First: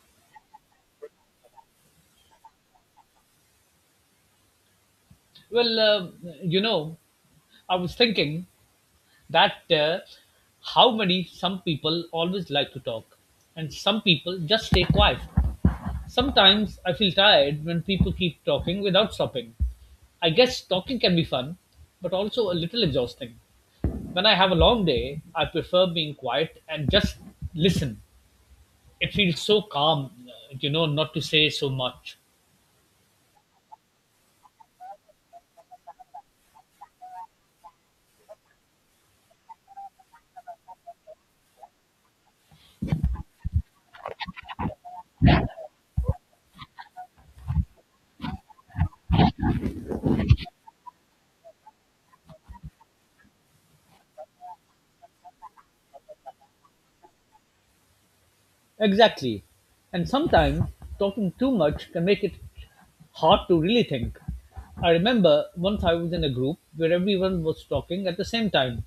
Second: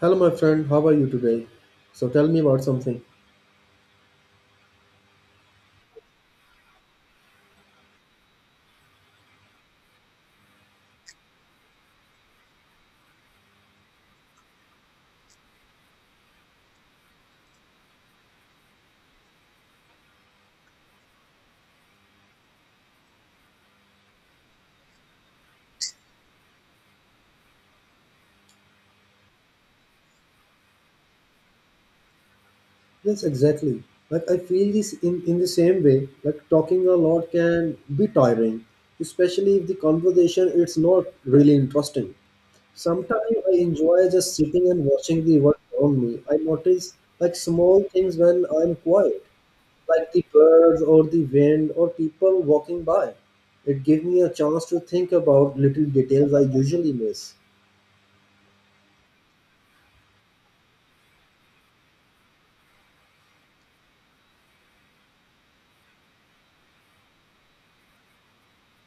Hello, my friend. How are you today? So tell me about something. Well, you know, I was thinking that how many some people always like to talk, and some people just stay quiet. Sometimes I feel tired when people keep talking without stopping. I guess talking can be fun, but also a little exhausting. When I have a long day, I prefer being quiet and just listen. It feels so calm, not to say so much. Yes, exactly. Like I feel this in the same way. Like talking a lot can be tiring, especially if the conversation it's not really interesting. Sometimes I enjoy just sitting and watching the world around me. I notice like small things when I'm quiet, like the birds or the wind or people walking by. It gives me a chance to think about little details I usually miss. Exactly. And sometimes talking too much can make it hard to really think. I remember once I was in a group where everyone was talking at the same time.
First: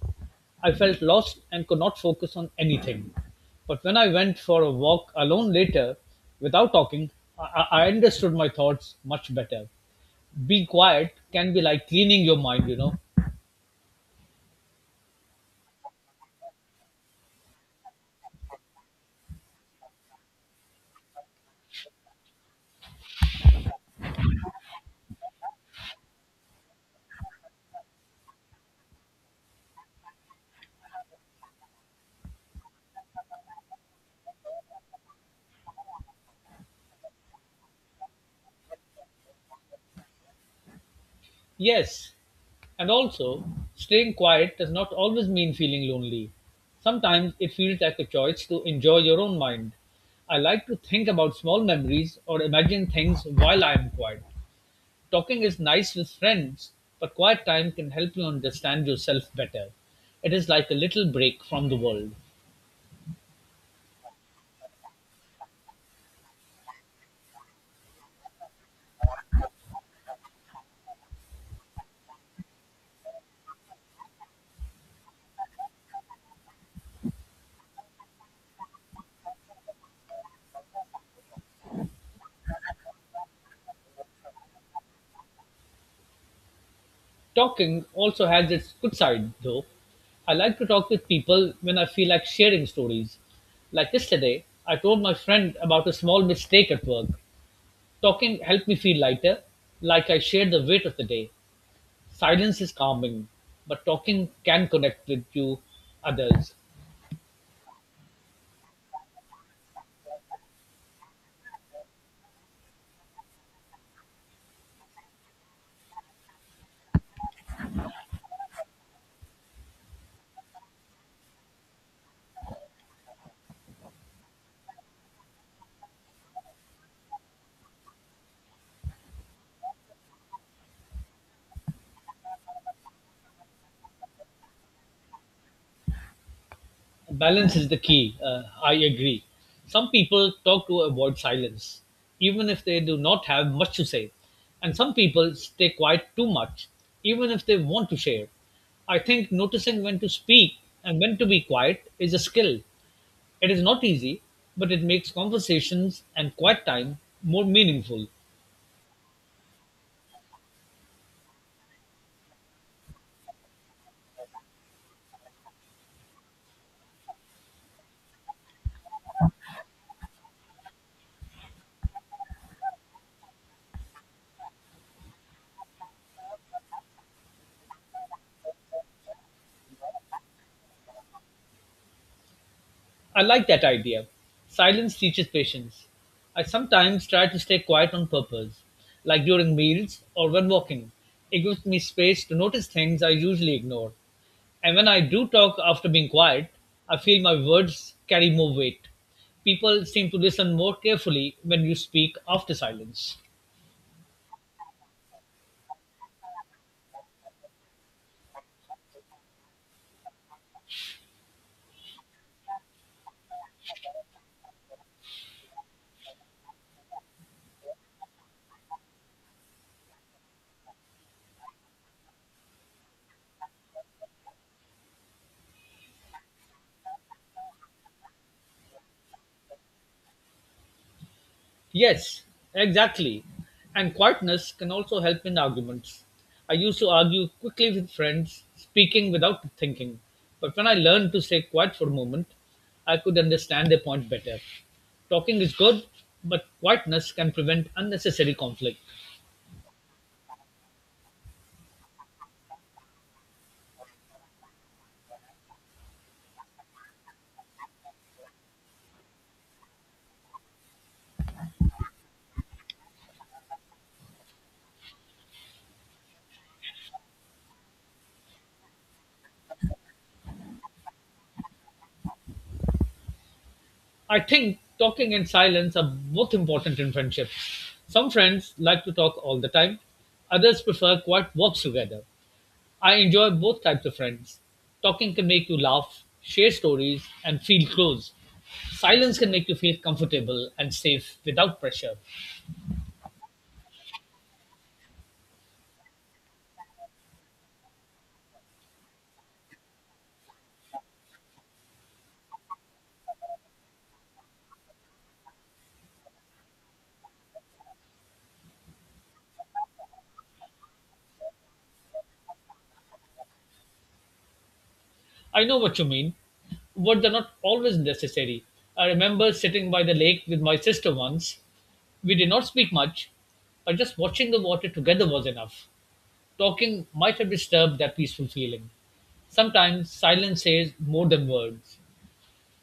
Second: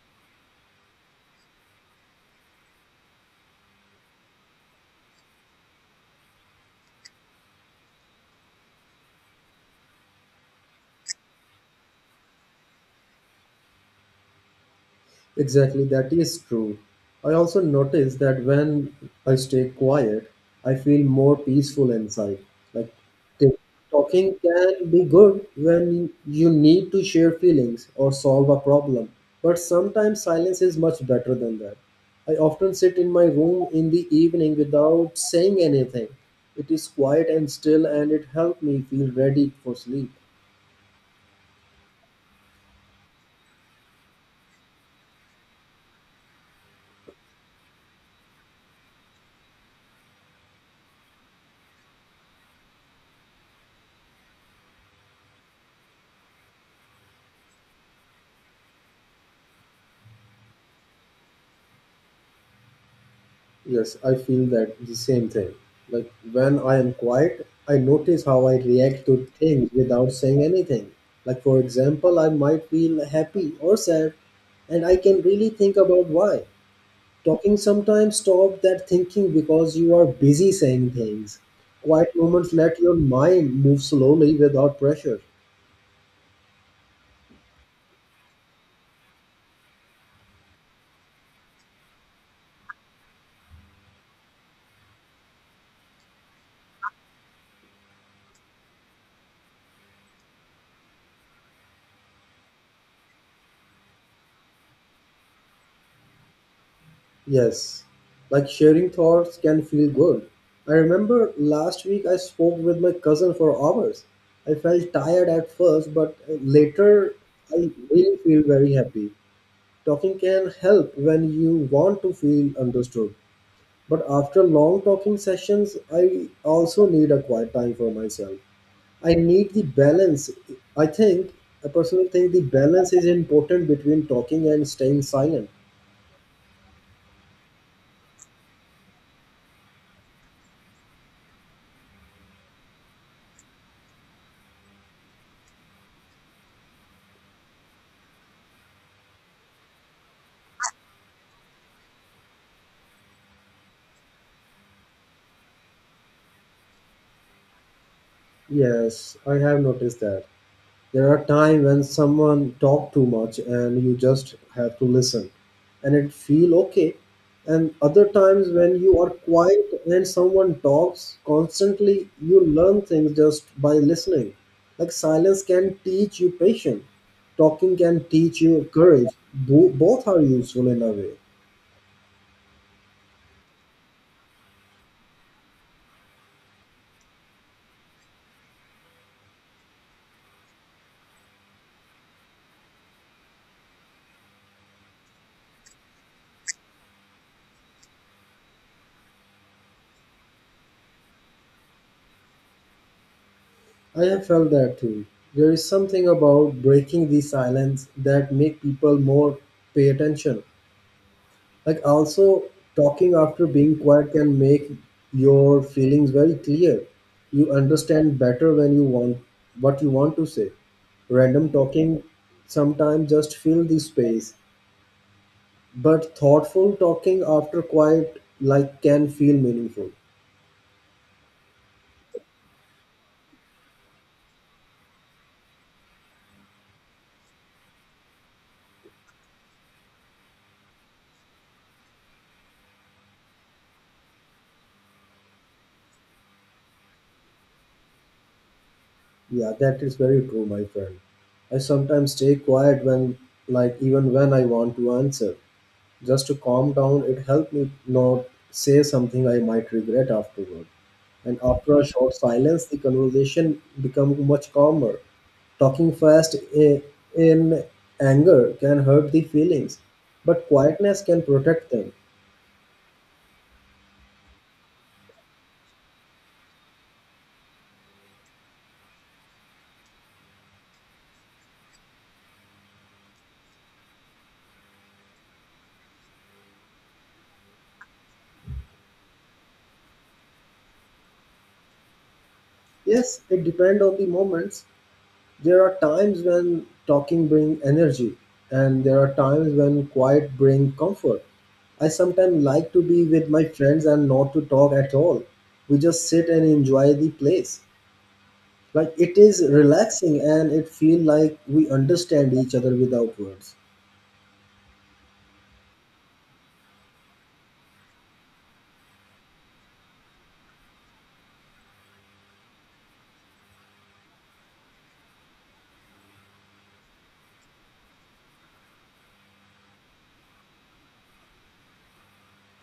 I felt lost and could not focus on anything. But when I went for a walk alone later, without talking, I understood my thoughts much better. Being quiet can be like cleaning your mind. Exactly, that is true. I also notice that when I stay quiet, I feel more peaceful inside. Like t- talking can be good when you need to share feelings or solve a problem, but sometimes silence is much better than that. I often sit in my room in the evening without saying anything. It is quiet and still, and it helps me feel ready for sleep. Yes, and also, staying quiet does not always mean feeling lonely. Sometimes it feels like a choice to enjoy your own mind. I like to think about small memories or imagine things while I am quiet. Talking is nice with friends, but quiet time can help you understand yourself better. It is like a little break from the world. Yes, I feel that the same thing. Like when I am quiet, I notice how I react to things without saying anything. Like, for example, I might feel happy or sad, and I can really think about why. Talking sometimes stops that thinking because you are busy saying things. Quiet moments let your mind move slowly without pressure. Talking also has its good side, though. I like to talk with people when I feel like sharing stories. Like yesterday, I told my friend about a small mistake at work. Talking helped me feel lighter, like I shared the weight of the day. Silence is calming, but talking can connect with you others. Yes, like sharing thoughts can feel good. I remember last week I spoke with my cousin for hours. I felt tired at first, but later I really feel very happy. Talking can help when you want to feel understood. But after long talking sessions, I also need a quiet time for myself. I need the balance. I think, I personally think the balance is important between talking and staying silent. Balance is the key. I agree. Some people talk to avoid silence, even if they do not have much to say. And some people stay quiet too much, even if they want to share. I think noticing when to speak and when to be quiet is a skill. It is not easy, but it makes conversations and quiet time more meaningful. Yes, I have noticed that. There are times when someone talk too much and you just have to listen and it feel okay. And other times when you are quiet and someone talks constantly, you learn things just by listening. Like silence can teach you patience. Talking can teach you courage. Both are useful in a way. I like that idea. Silence teaches patience. I sometimes try to stay quiet on purpose, like during meals or when walking. It gives me space to notice things I usually ignore. And when I do talk after being quiet, I feel my words carry more weight. People seem to listen more carefully when you speak after silence. I have felt that too. There is something about breaking the silence that make people more pay attention. Like also talking after being quiet can make your feelings very clear. You understand better when you want what you want to say. Random talking sometimes just fill the space, but thoughtful talking after quiet like can feel meaningful. Yes, exactly. And quietness can also help in arguments. I used to argue quickly with friends, speaking without thinking. But when I learned to stay quiet for a moment, I could understand their point better. Talking is good, but quietness can prevent unnecessary conflict. Yeah, that is very true, my friend. I sometimes stay quiet when like even when I want to answer. Just to calm down it helped me not say something I might regret afterward, and after a short silence the conversation became much calmer. Talking fast i- in anger can hurt the feelings, but quietness can protect them. I think talking and silence are both important in friendships. Some friends like to talk all the time, others prefer quiet walks together. I enjoy both types of friends. Talking can make you laugh, share stories, and feel close. Silence can make you feel comfortable and safe without pressure. Yes, it depends on the moments. There are times when talking brings energy, and there are times when quiet brings comfort. I sometimes like to be with my friends and not to talk at all. We just sit and enjoy the place. Like it is relaxing and it feels like we understand each other without words. I know what you mean. Words are not always necessary. I remember sitting by the lake with my sister once. We did not speak much, but just watching the water together was enough. Talking might have disturbed that peaceful feeling. Sometimes silence says more than words.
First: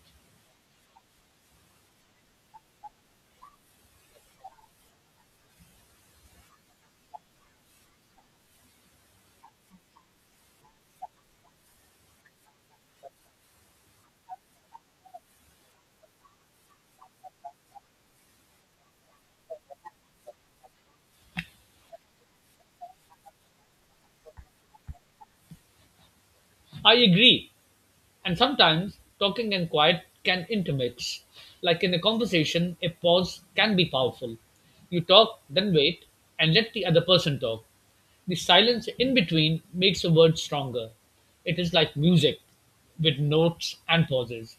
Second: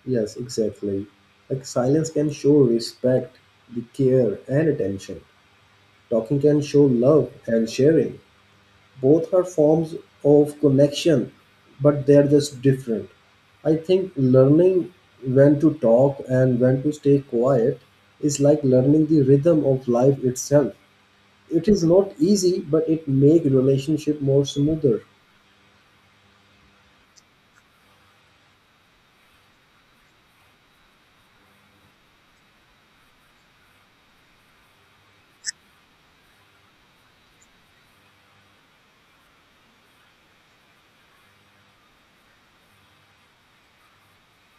Yes, exactly. Like silence can show respect, the care and attention. Talking can show love and sharing. Both are forms of connection, but they're just different. I think learning when to talk and when to stay quiet is like learning the rhythm of life itself. It is not easy, but it make relationship more smoother. I agree. And sometimes, talking and quiet can intermix. Like in a conversation, a pause can be powerful. You talk, then wait, and let the other person talk. The silence in between makes a word stronger. It is like music with notes and pauses.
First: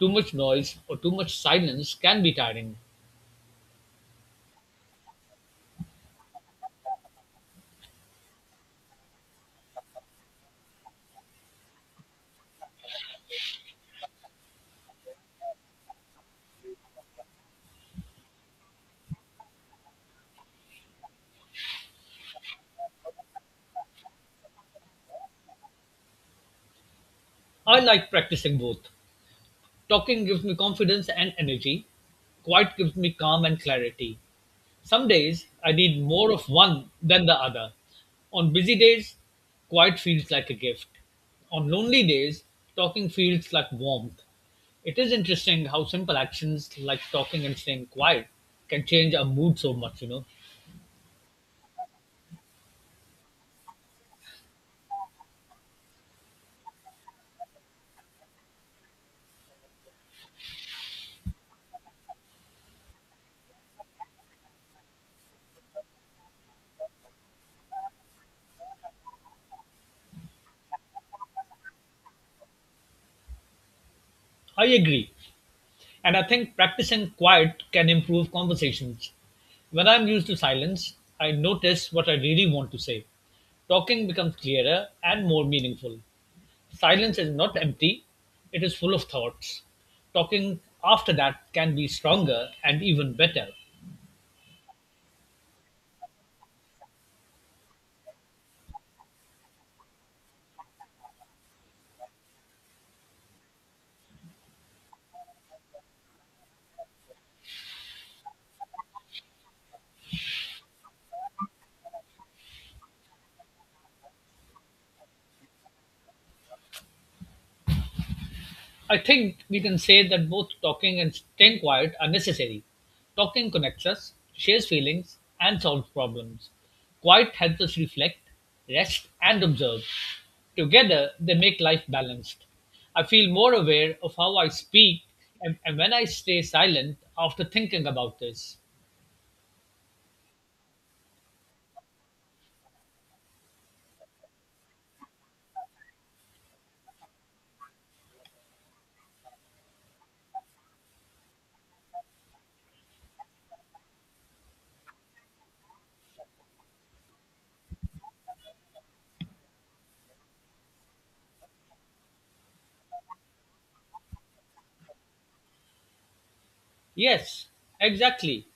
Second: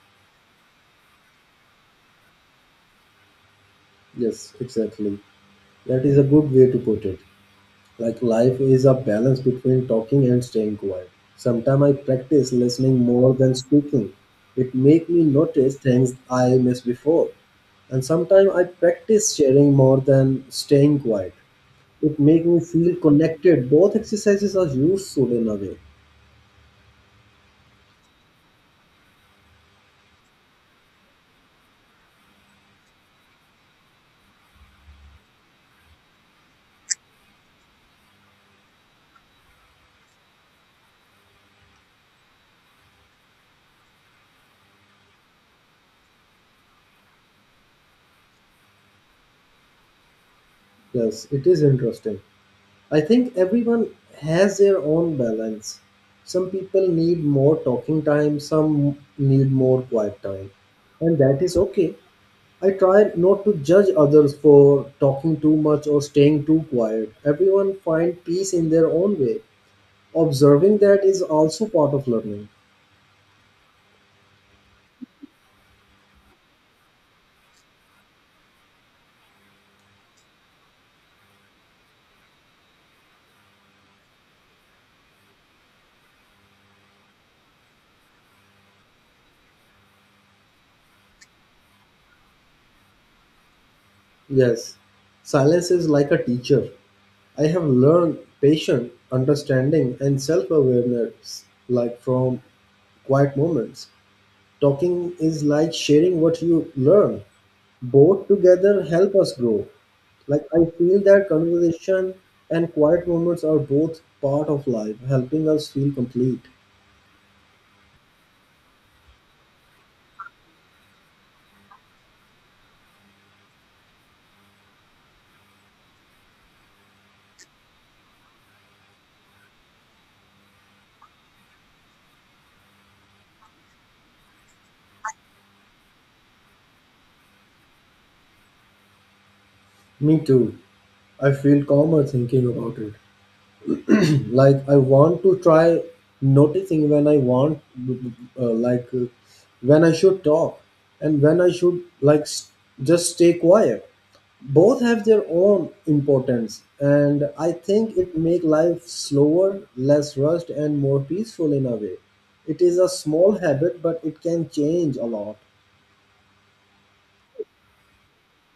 Too much noise or too much silence can be tiring. Yes, exactly. That is a good way to put it. Like life is a balance between talking and staying quiet. Sometimes I practice listening more than speaking. It make me notice things I missed before. And sometimes I practice sharing more than staying quiet. It make me feel connected. Both exercises are useful in a way. I like practicing both. Talking gives me confidence and energy. Quiet gives me calm and clarity. Some days I need more of one than the other. On busy days, quiet feels like a gift. On lonely days, talking feels like warmth. It is interesting how simple actions like talking and staying quiet can change our mood so much. Yes, it is interesting. I think everyone has their own balance. Some people need more talking time, some need more quiet time. And that is okay. I try not to judge others for talking too much or staying too quiet. Everyone finds peace in their own way. Observing that is also part of learning. I agree. And I think practicing quiet can improve conversations. When I'm used to silence, I notice what I really want to say. Talking becomes clearer and more meaningful. Silence is not empty, it is full of thoughts. Talking after that can be stronger and even better. Yes, silence is like a teacher. I have learned patience, understanding, and self awareness, like from quiet moments. Talking is like sharing what you learn. Both together help us grow. Like I feel that conversation and quiet moments are both part of life, helping us feel complete. I think we can say that both talking and staying quiet are necessary. Talking connects us, shares feelings, and solves problems. Quiet helps us reflect, rest, and observe. Together, they make life balanced. I feel more aware of how I speak and when I stay silent after thinking about this. Me too. I feel calmer thinking about it. Like I want to try noticing when I want, uh, like uh, when I should talk, and when I should like just stay quiet. Both have their own importance, and I think it make life slower, less rushed and more peaceful in a way. It is a small habit, but it can change a lot. Yes, exactly.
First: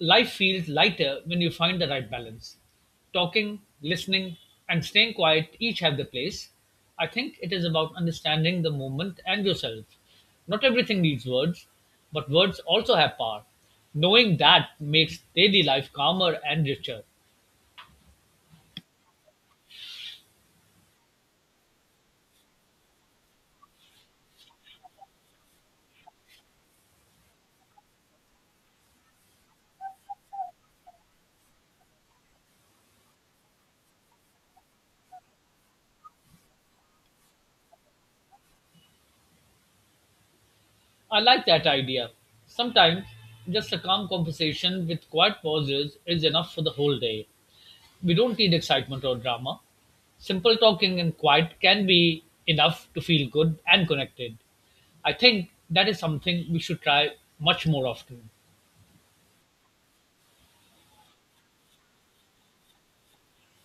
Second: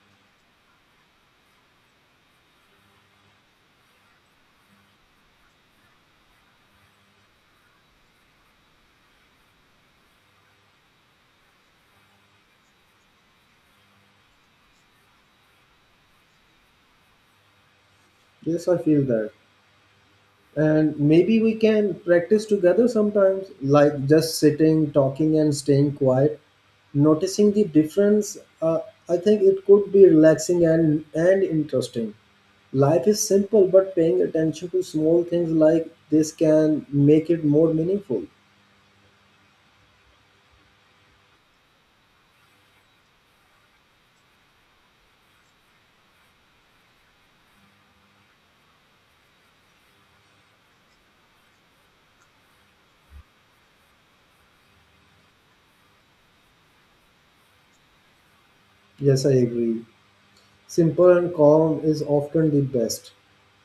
Life feels lighter when you find the right balance. Talking, listening, and staying quiet each have their place. I think it is about understanding the moment and yourself. Not everything needs words, but words also have power. Knowing that makes daily life calmer and richer. Yes, I feel that. And maybe we can practice together sometimes, like just sitting, talking, and staying quiet, noticing the difference. I think it could be relaxing and interesting. Life is simple, but paying attention to small things like this can make it more meaningful. I like that idea. Sometimes just a calm conversation with quiet pauses is enough for the whole day. We don't need excitement or drama. Simple talking and quiet can be enough to feel good and connected. I think that is something we should try much more often. Yes, I agree. Simple and calm is often the best.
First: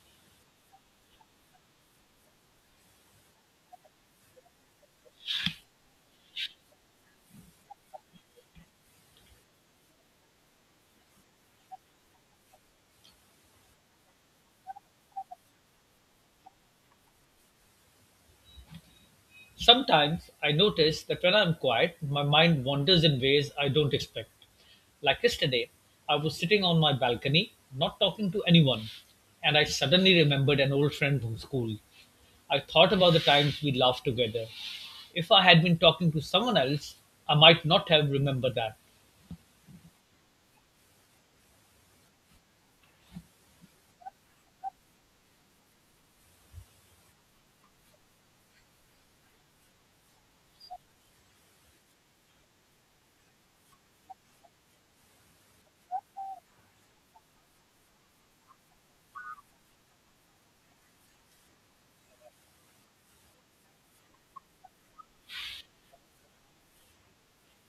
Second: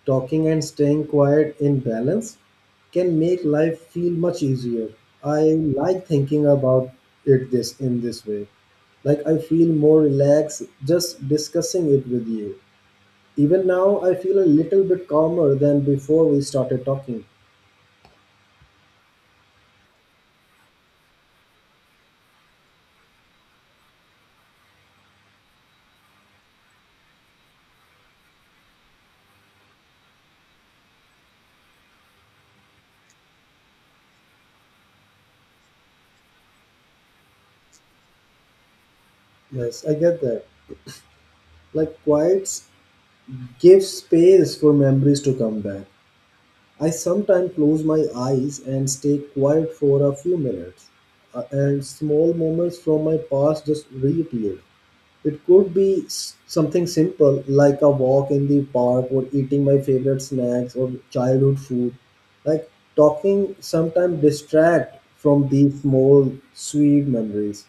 Talking and staying quiet in balance can make life feel much easier. I like thinking about it this in this way. Like I feel more relaxed just discussing it with you. Even now I feel a little bit calmer than before we started talking. Sometimes I notice that when I'm quiet, my mind wanders in ways I don't expect. Like yesterday, I was sitting on my balcony, not talking to anyone, and I suddenly remembered an old friend from school. I thought about the times we laughed together. If I had been talking to someone else, I might not have remembered that. Yes, I get that. Like quiet gives space for memories to come back. I sometimes close my eyes and stay quiet for a few minutes, and small moments from my past just reappear. It could be something simple like a walk in the park, or eating my favorite snacks or childhood food. Like talking sometimes distract from these small sweet memories.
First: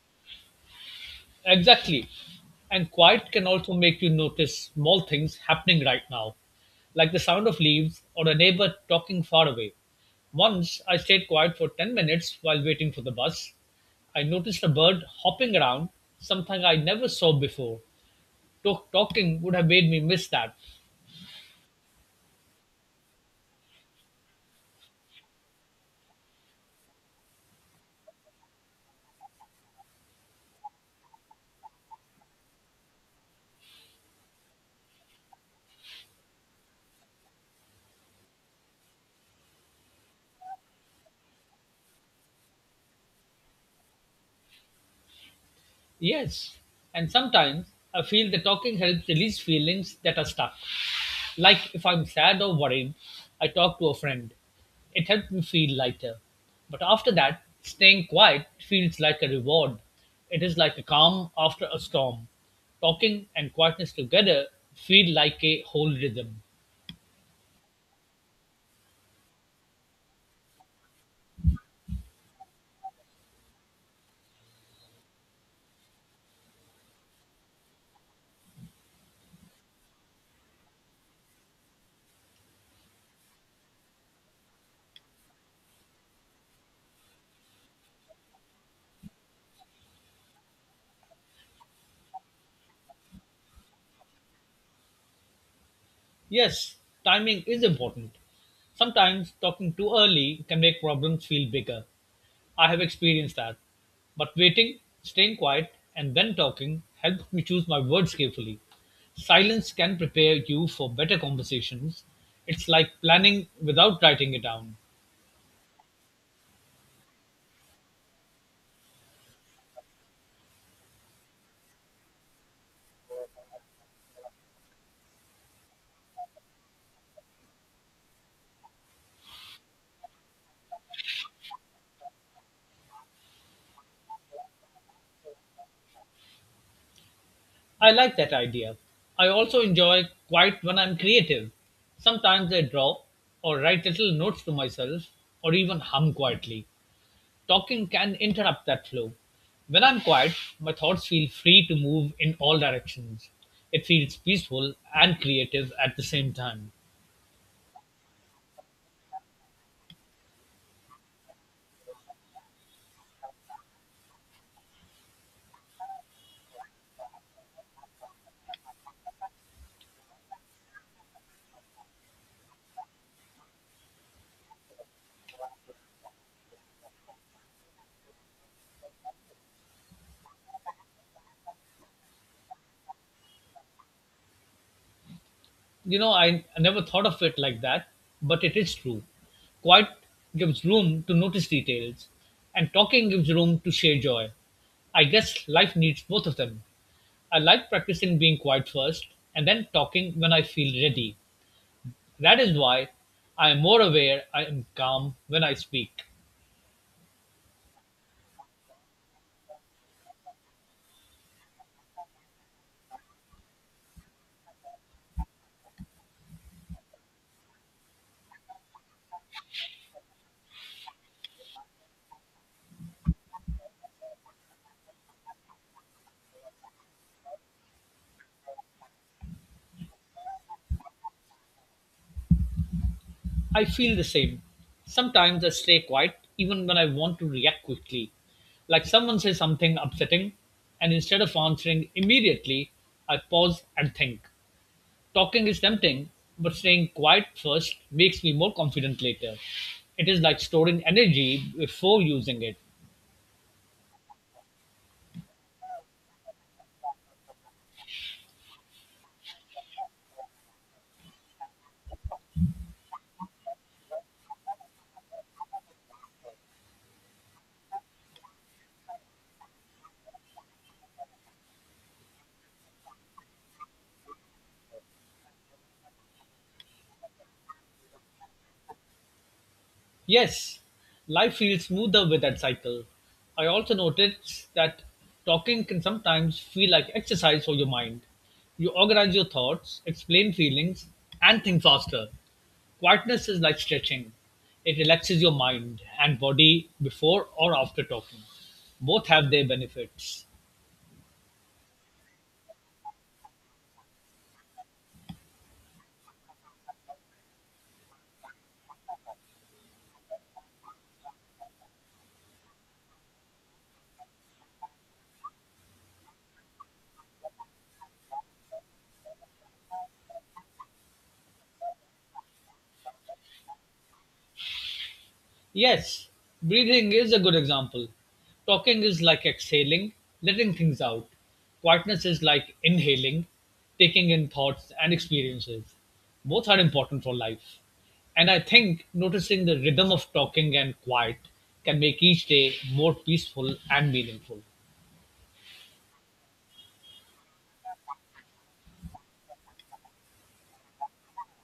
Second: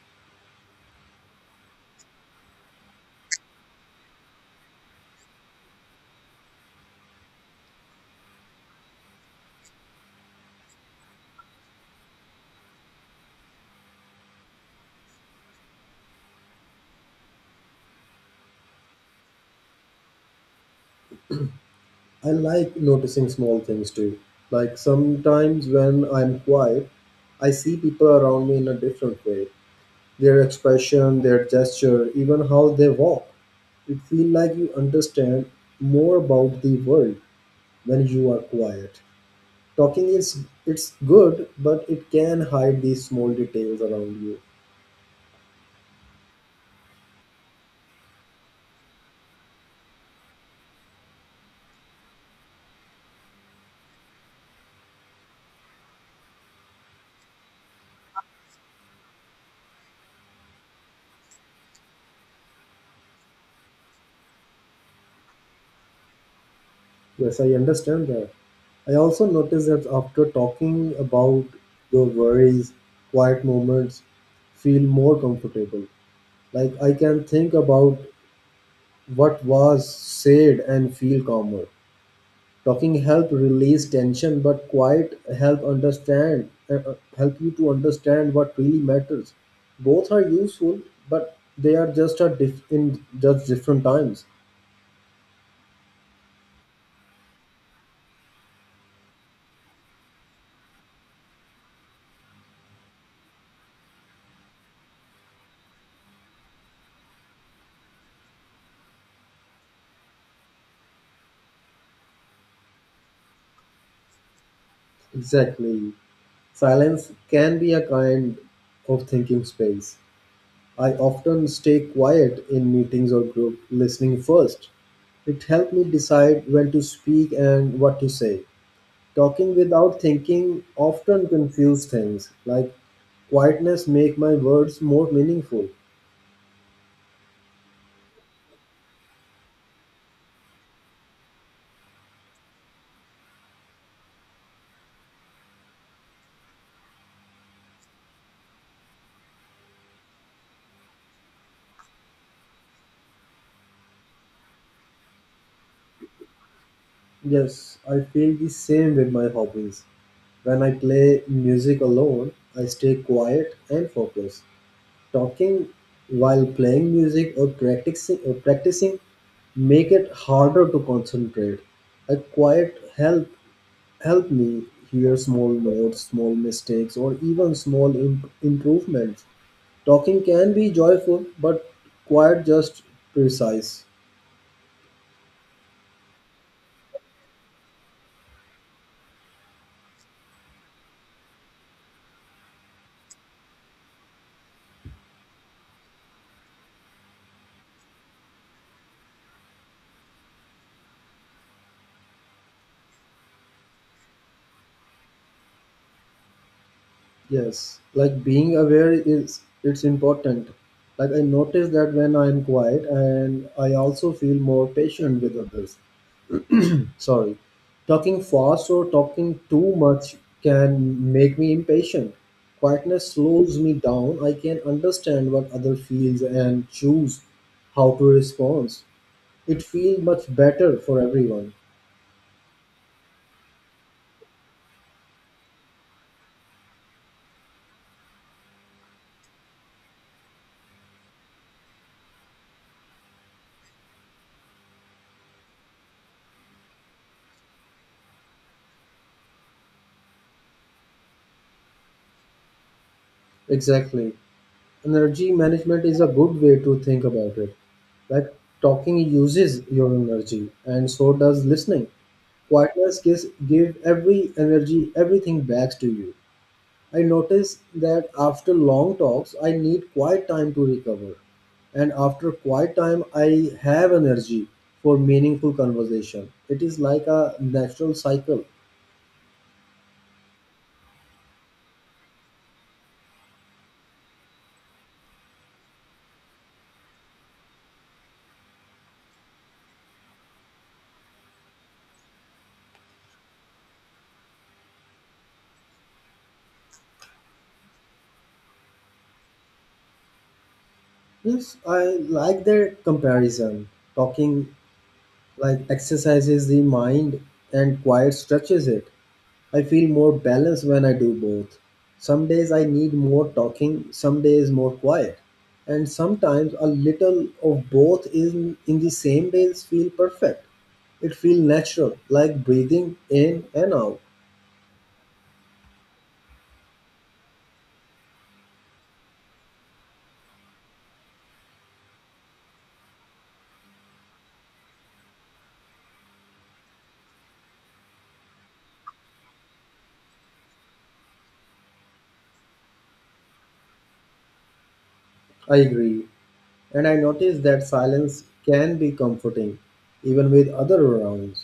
Exactly. And quiet can also make you notice small things happening right now, like the sound of leaves or a neighbor talking far away. Once I stayed quiet for 10 minutes while waiting for the bus. I noticed a bird hopping around, something I never saw before. Talking would have made me miss that. I like noticing small things too. Like sometimes when I'm quiet, I see people around me in a different way. Their expression, their gesture, even how they walk. It feels like you understand more about the world when you are quiet. Talking is it's good, but it can hide these small details around you. Yes, and sometimes I feel the talking helps release feelings that are stuck. Like if I'm sad or worried, I talk to a friend. It helps me feel lighter. But after that, staying quiet feels like a reward. It is like a calm after a storm. Talking and quietness together feel like a whole rhythm. Yes, I understand that. I also noticed that after talking about your worries, quiet moments feel more comfortable. Like I can think about what was said and feel calmer. Talking help release tension, but quiet help understand help you to understand what really matters. Both are useful, but they are just at diff- in just different times. Yes, timing is important. Sometimes talking too early can make problems feel bigger. I have experienced that. But waiting, staying quiet, and then talking helps me choose my words carefully. Silence can prepare you for better conversations. It's like planning without writing it down. Exactly. Silence can be a kind of thinking space. I often stay quiet in meetings or group, listening first. It helped me decide when to speak and what to say. Talking without thinking often confuse things, like quietness make my words more meaningful. I like that idea. I also enjoy quiet when I'm creative. Sometimes I draw or write little notes to myself or even hum quietly. Talking can interrupt that flow. When I'm quiet, my thoughts feel free to move in all directions. It feels peaceful and creative at the same time. Yes, I feel the same with my hobbies. When I play music alone, I stay quiet and focused. Talking while playing music or practicing make it harder to concentrate. A quiet help me hear small notes, small mistakes, or even small improvements. Talking can be joyful, but quiet just precise. You know, I never thought of it like that, but it is true. Quiet gives room to notice details, and talking gives room to share joy. I guess life needs both of them. I like practicing being quiet first and then talking when I feel ready. That is why I am more aware I am calm when I speak. Yes, like being aware is it's important. Like I notice that when I am quiet and I also feel more patient with others. Sorry. Talking fast or talking too much can make me impatient. Quietness slows me down. I can understand what other feels and choose how to respond. It feels much better for everyone. I feel the same. Sometimes I stay quiet even when I want to react quickly. Like someone says something upsetting, and instead of answering immediately, I pause and think. Talking is tempting, but staying quiet first makes me more confident later. It is like storing energy before using it. Exactly. Energy management is a good way to think about it. Like talking uses your energy, and so does listening. Quietness gives give every energy, everything back to you. I notice that after long talks, I need quiet time to recover, and after quiet time, I have energy for meaningful conversation. It is like a natural cycle. Yes, life feels smoother with that cycle. I also noticed that talking can sometimes feel like exercise for your mind. You organize your thoughts, explain feelings, and think faster. Quietness is like stretching. It relaxes your mind and body before or after talking. Both have their benefits. Yes, I like that comparison. Talking like exercises the mind and quiet stretches it. I feel more balanced when I do both. Some days I need more talking, some days more quiet. And sometimes a little of both in the same days feel perfect. It feels natural, like breathing in and out. Yes, breathing is a good example. Talking is like exhaling, letting things out. Quietness is like inhaling, taking in thoughts and experiences. Both are important for life. And I think noticing the rhythm of talking and quiet can make each day more peaceful and meaningful. I agree. And I notice that silence can be comforting, even with other arounds.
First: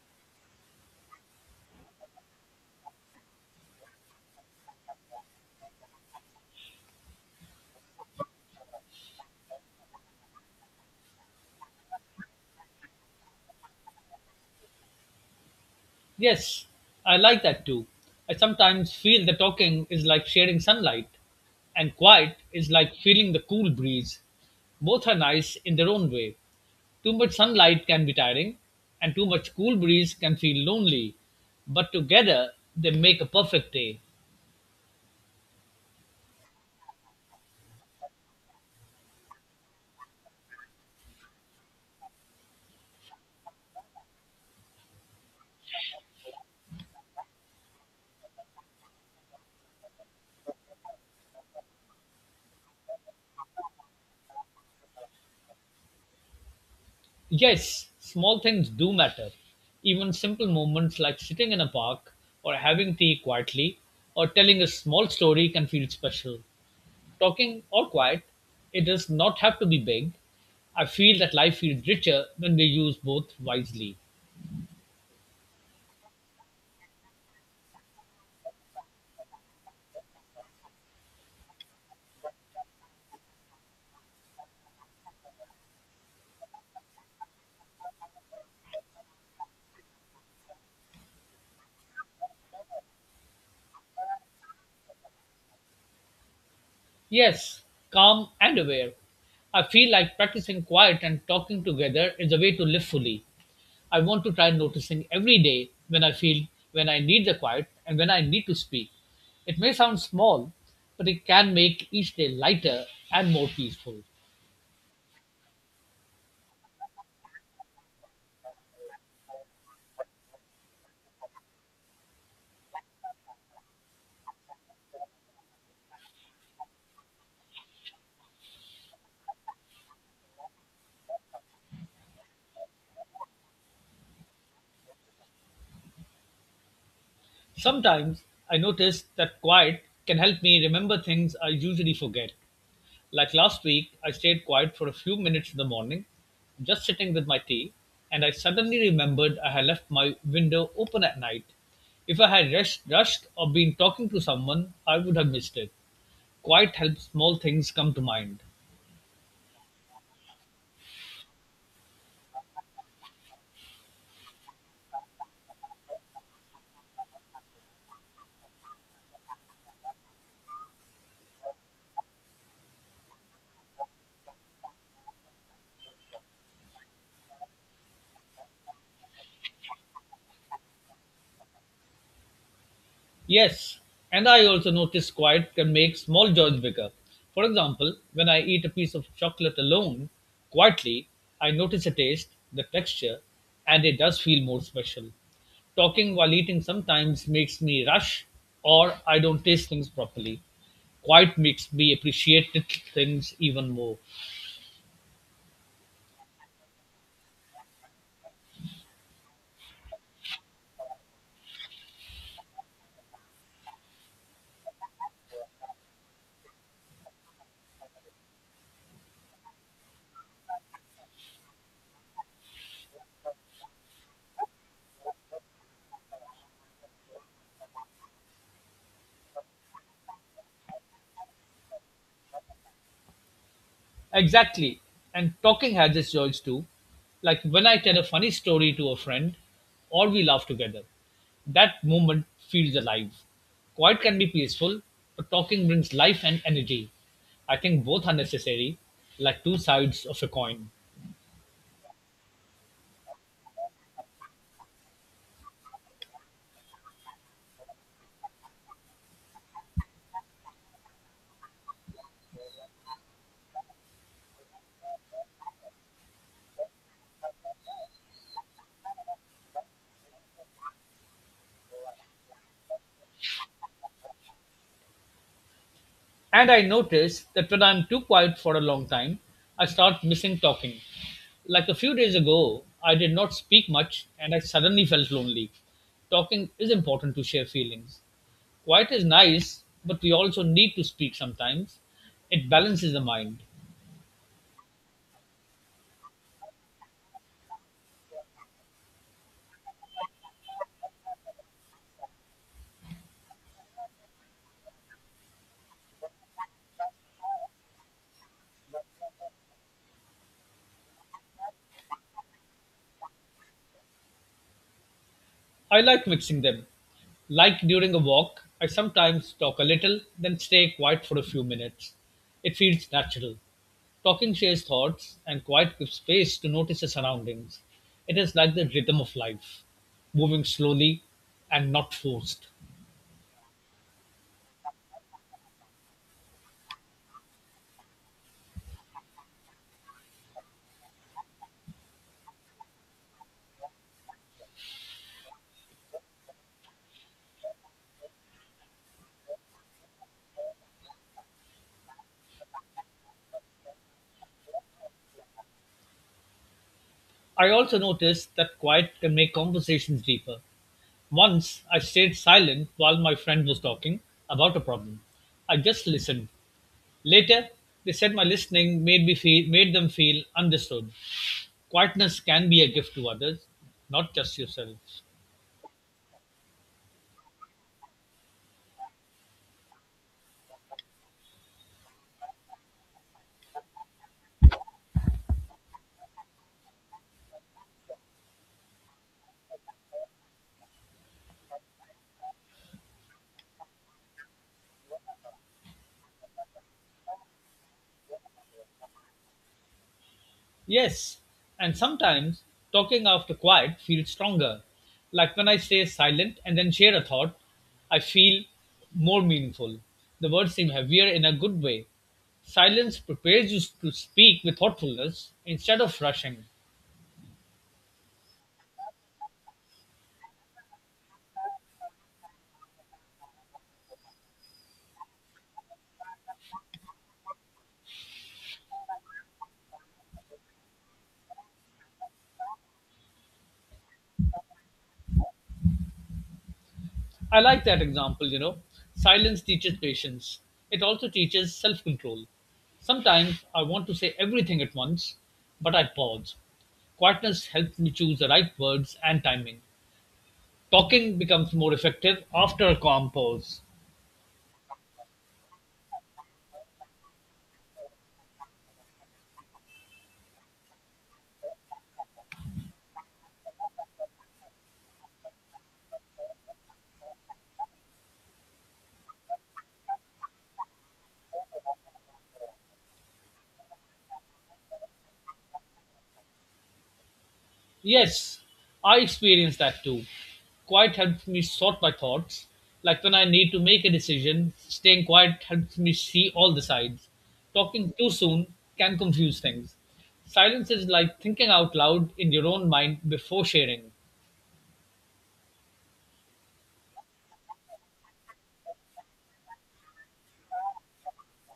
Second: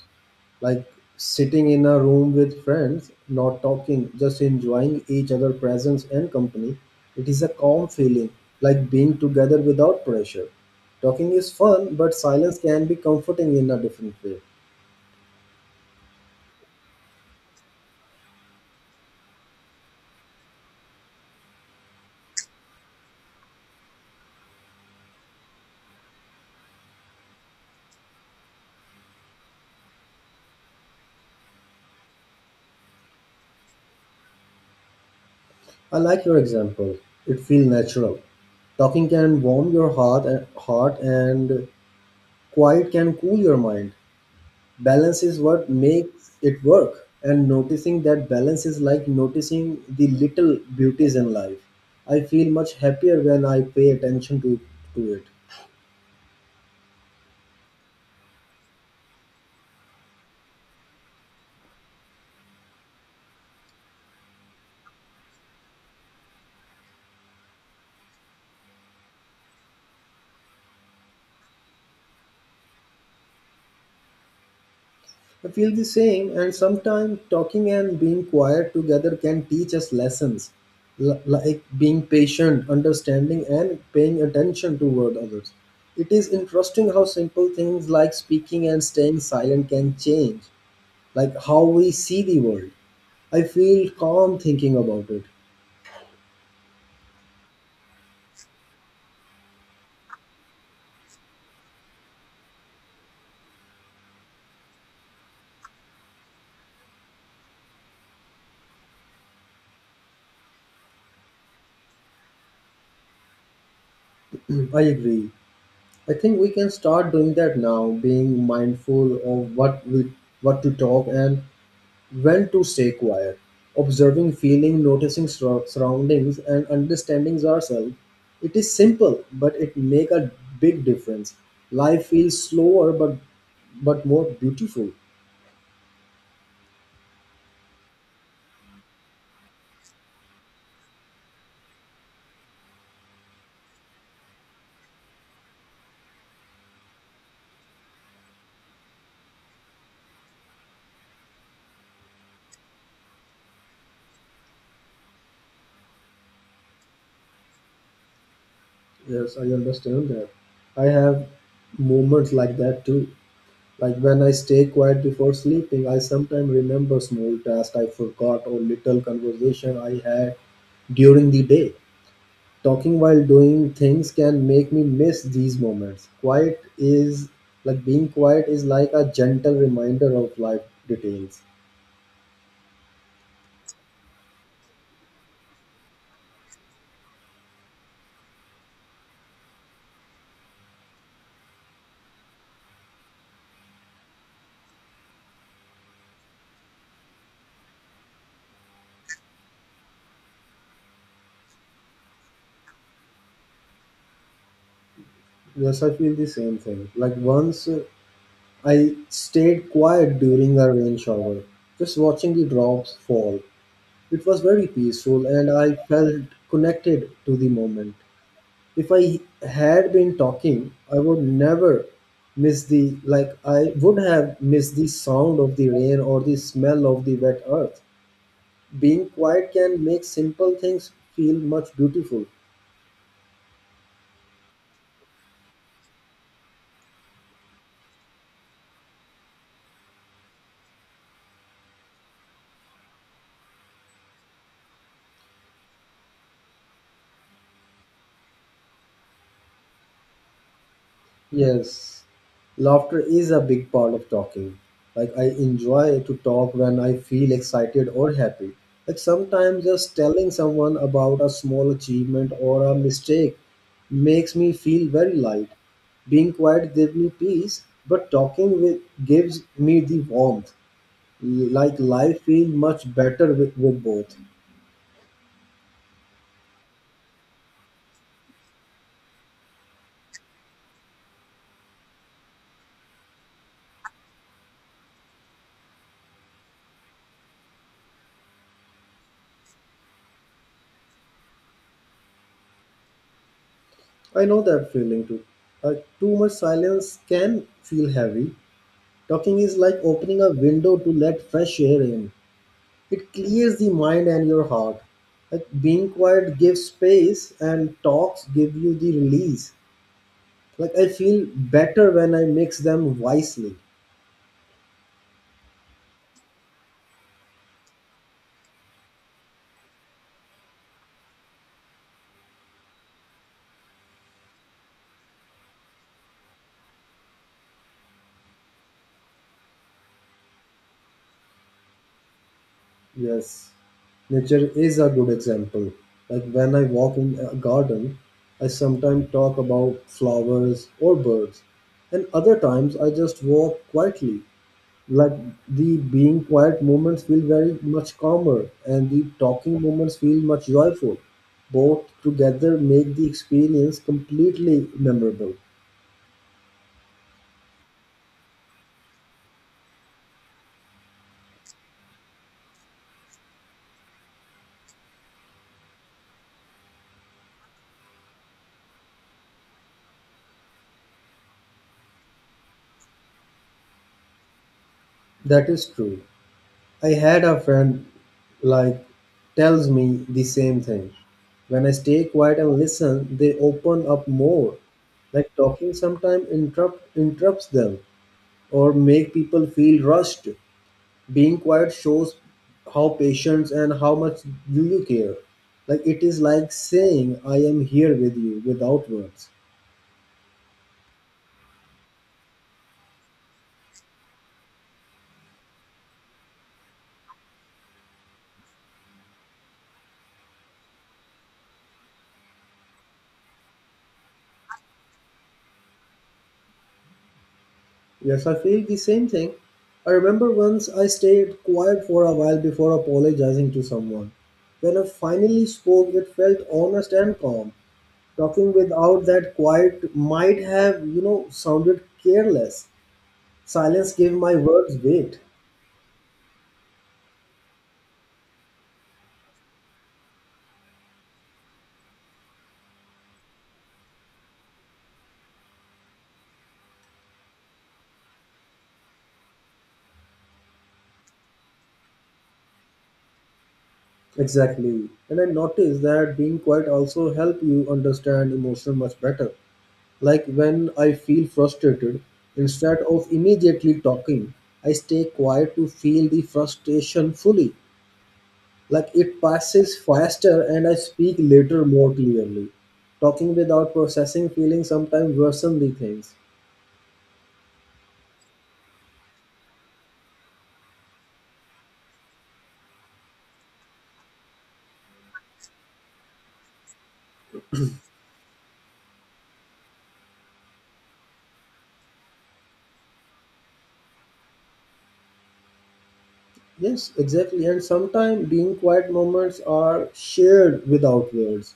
Like sitting in a room with friends, not talking, just enjoying each other' presence and company. It is a calm feeling, like being together without pressure. Talking is fun, but silence can be comforting in a different way. Yes, I like that too. I sometimes feel the talking is like sharing sunlight, and quiet is like feeling the cool breeze. Both are nice in their own way. Too much sunlight can be tiring, and too much cool breeze can feel lonely, but together they make a perfect day. I like your example. It feels natural. Talking can warm your heart, and quiet can cool your mind. Balance is what makes it work, and noticing that balance is like noticing the little beauties in life. I feel much happier when I pay attention to it. Yes, small things do matter. Even simple moments like sitting in a park, or having tea quietly, or telling a small story can feel special. Talking or quiet, it does not have to be big. I feel that life feels richer when we use both wisely. I feel the same, and sometimes talking and being quiet together can teach us lessons, like being patient, understanding and paying attention toward others. It is interesting how simple things like speaking and staying silent can change like how we see the world. I feel calm thinking about it. Yes, calm and aware. I feel like practicing quiet and talking together is a way to live fully. I want to try noticing every day when I feel when I need the quiet and when I need to speak. It may sound small, but it can make each day lighter and more peaceful. I agree. I think we can start doing that now, being mindful of what we what to talk and when to stay quiet. Observing feeling, noticing surroundings and understanding ourselves. It is simple, but it make a big difference. Life feels slower but more beautiful. Sometimes I notice that quiet can help me remember things I usually forget. Like last week, I stayed quiet for a few minutes in the morning, just sitting with my tea, and I suddenly remembered I had left my window open at night. If I had rushed or been talking to someone, I would have missed it. Quiet helps small things come to mind. Yes, I understand that. I have moments like that too. Like when I stay quiet before sleeping, I sometimes remember small tasks I forgot or little conversation I had during the day. Talking while doing things can make me miss these moments. Quiet is like being quiet is like a gentle reminder of life details. Yes, and I also notice quiet can make small joys bigger. For example, when I eat a piece of chocolate alone, quietly, I notice the taste, the texture, and it does feel more special. Talking while eating sometimes makes me rush or I don't taste things properly. Quiet makes me appreciate little things even more. Yes, I feel the same thing. Like once I stayed quiet during a rain shower, just watching the drops fall. It was very peaceful and I felt connected to the moment. If I had been talking, I would never miss the like I would have missed the sound of the rain or the smell of the wet earth. Being quiet can make simple things feel much beautiful. Exactly. And talking has its joys too. Like when I tell a funny story to a friend, or we laugh together. That moment feels alive. Quiet can be peaceful, but talking brings life and energy. I think both are necessary, like two sides of a coin. Yes, laughter is a big part of talking. Like I enjoy to talk when I feel excited or happy. Like sometimes just telling someone about a small achievement or a mistake makes me feel very light. Being quiet gives me peace, but talking with gives me the warmth. Like life feels much better with both. And I notice that when I'm too quiet for a long time, I start missing talking. Like a few days ago, I did not speak much and I suddenly felt lonely. Talking is important to share feelings. Quiet is nice, but we also need to speak sometimes. It balances the mind. I know that feeling too. Like too much silence can feel heavy. Talking is like opening a window to let fresh air in. It clears the mind and your heart. Like being quiet gives space and talks give you the release. Like I feel better when I mix them wisely. I like mixing them. Like during a walk, I sometimes talk a little, then stay quiet for a few minutes. It feels natural. Talking shares thoughts, and quiet gives space to notice the surroundings. It is like the rhythm of life, moving slowly and not forced. Yes, nature is a good example. Like when I walk in a garden, I sometimes talk about flowers or birds, and other times I just walk quietly, like the being quiet moments feel very much calmer and the talking moments feel much joyful. Both together make the experience completely memorable. I also notice that quiet can make conversations deeper. Once I stayed silent while my friend was talking about a problem. I just listened. Later, they said my listening made me feel made them feel understood. Quietness can be a gift to others, not just yourself. That is true. I had a friend, like, tells me the same thing. When I stay quiet and listen, they open up more. Like talking sometimes interrupts them or make people feel rushed. Being quiet shows how patience and how much do you care. Like it is like saying I am here with you without words. Yes, and sometimes talking after quiet feels stronger. Like when I stay silent and then share a thought, I feel more meaningful. The words seem heavier in a good way. Silence prepares you to speak with thoughtfulness instead of rushing. Yes, I feel the same thing. I remember once I stayed quiet for a while before apologizing to someone. When I finally spoke, it felt honest and calm. Talking without that quiet might have, sounded careless. Silence gave my words weight. I like that example, you know. Silence teaches patience. It also teaches self control. Sometimes I want to say everything at once, but I pause. Quietness helps me choose the right words and timing. Talking becomes more effective after a calm pause. Exactly. And I noticed that being quiet also help you understand emotion much better. Like when I feel frustrated, instead of immediately talking, I stay quiet to feel the frustration fully. Like it passes faster and I speak later more clearly. Talking without processing feelings sometimes worsen the things. Yes, I experience that too. Quiet helps me sort my thoughts. Like when I need to make a decision, staying quiet helps me see all the sides. Talking too soon can confuse things. Silence is like thinking out loud in your own mind before sharing. Yes, exactly. And sometimes being quiet moments are shared without words.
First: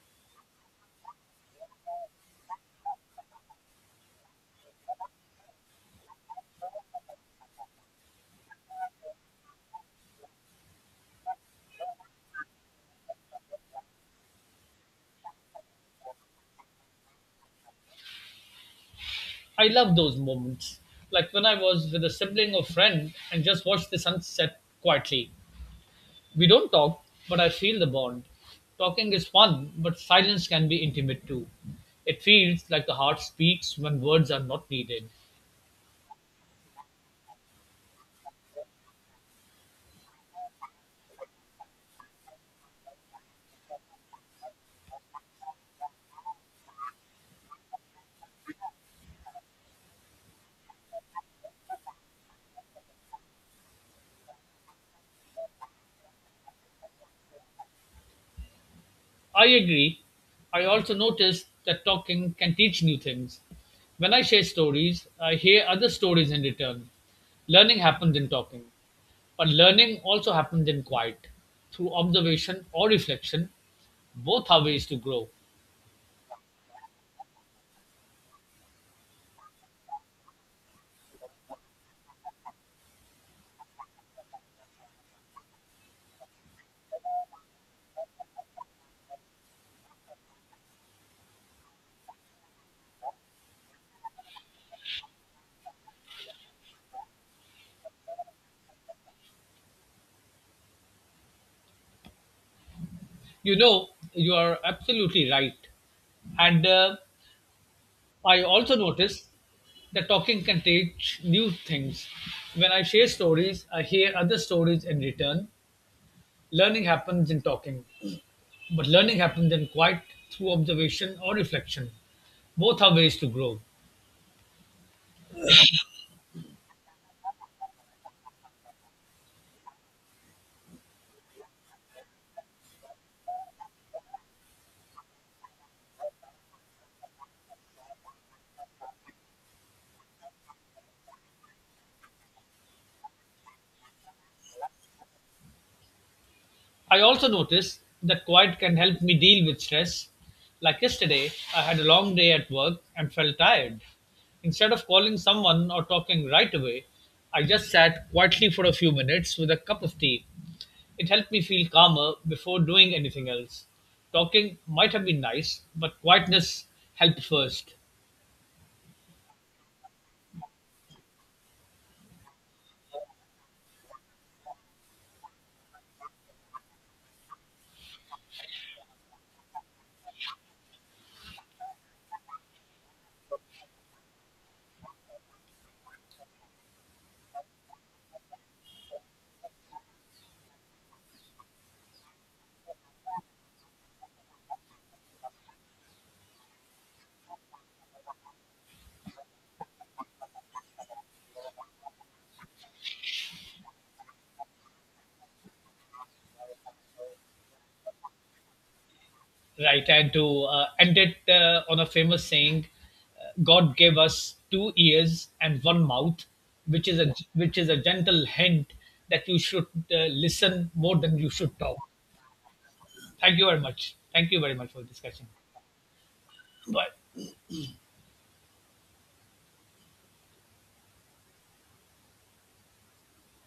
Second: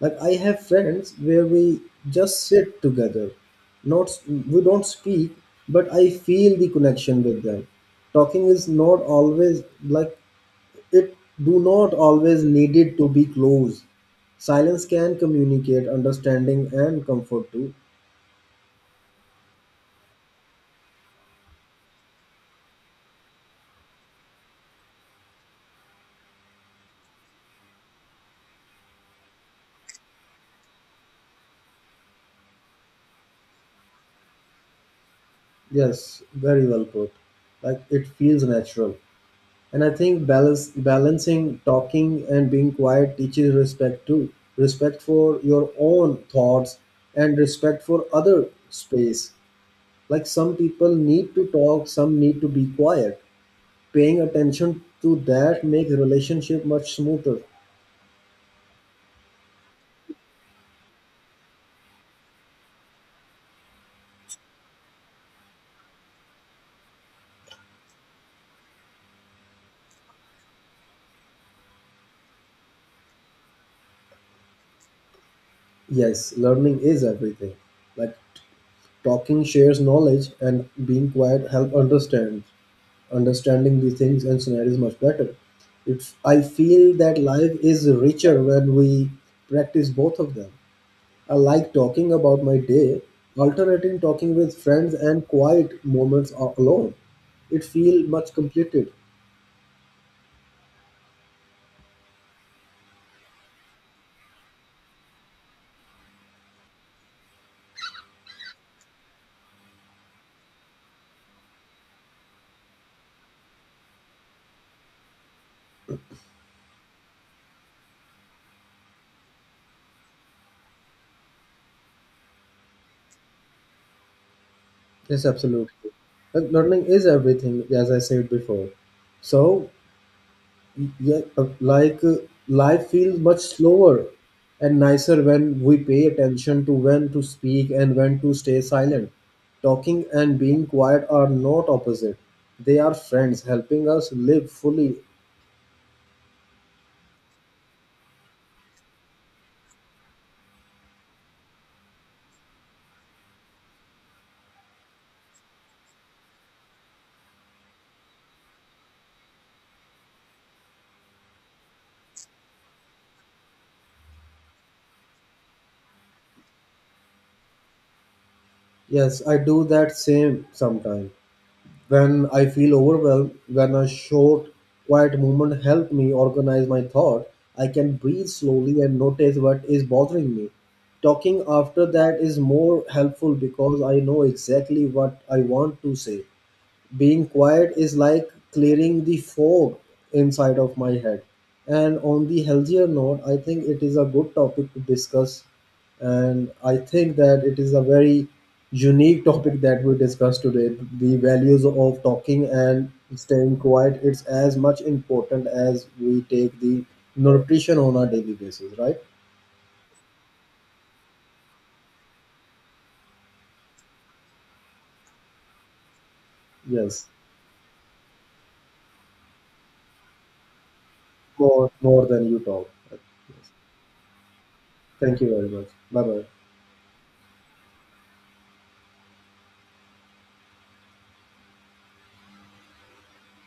Like I have friends where we just sit together. Not we don't speak, but I feel the connection with them. Talking is not always like it do not always needed to be close. Silence can communicate understanding and comfort too. I love those moments. Like when I was with a sibling or friend and just watched the sunset quietly. We don't talk, but I feel the bond. Talking is fun, but silence can be intimate too. It feels like the heart speaks when words are not needed. Yes, very well put. Like it feels natural. And I think balancing talking and being quiet teaches respect too. Respect for your own thoughts and respect for other space. Like some people need to talk, some need to be quiet. Paying attention to that makes relationship much smoother. I agree. I also noticed that talking can teach new things. When I share stories, I hear other stories in return. Learning happens in talking, but learning also happens in quiet, through observation or reflection. Both are ways to grow. Yes, learning is everything. Like talking shares knowledge and being quiet help understand. Understanding the things and scenarios much better. It's, I feel that life is richer when we practice both of them. I like talking about my day, alternating talking with friends and quiet moments alone. It feels much completed. You know, you are absolutely right. And I also notice that talking can teach new things. When I share stories, I hear other stories in return. Learning happens in talking, but learning happens in quiet through observation or reflection. Both are ways to grow. Yes, absolutely. But learning is everything, as I said before. So yeah, like life feels much slower and nicer when we pay attention to when to speak and when to stay silent. Talking and being quiet are not opposite. They are friends helping us live fully. I also notice that quiet can help me deal with stress. Like yesterday, I had a long day at work and felt tired. Instead of calling someone or talking right away, I just sat quietly for a few minutes with a cup of tea. It helped me feel calmer before doing anything else. Talking might have been nice, but quietness helped first. Yes, I do that same sometimes. When I feel overwhelmed, when a short, quiet moment helps me organize my thought, I can breathe slowly and notice what is bothering me. Talking after that is more helpful because I know exactly what I want to say. Being quiet is like clearing the fog inside of my head. And on the healthier note, I think it is a good topic to discuss. And I think that it is a very unique topic that we discussed today, the values of talking and staying quiet. It's as much important as we take the nutrition on a daily basis, right? Right? And to end it on a famous saying, God gave us two ears and one mouth, Yes, which is a gentle hint that you should listen more than you should more talk. more than you talk. Thank you Yes. very much. Thank you very much for the Thank discussion. you very much. Bye bye. Bye.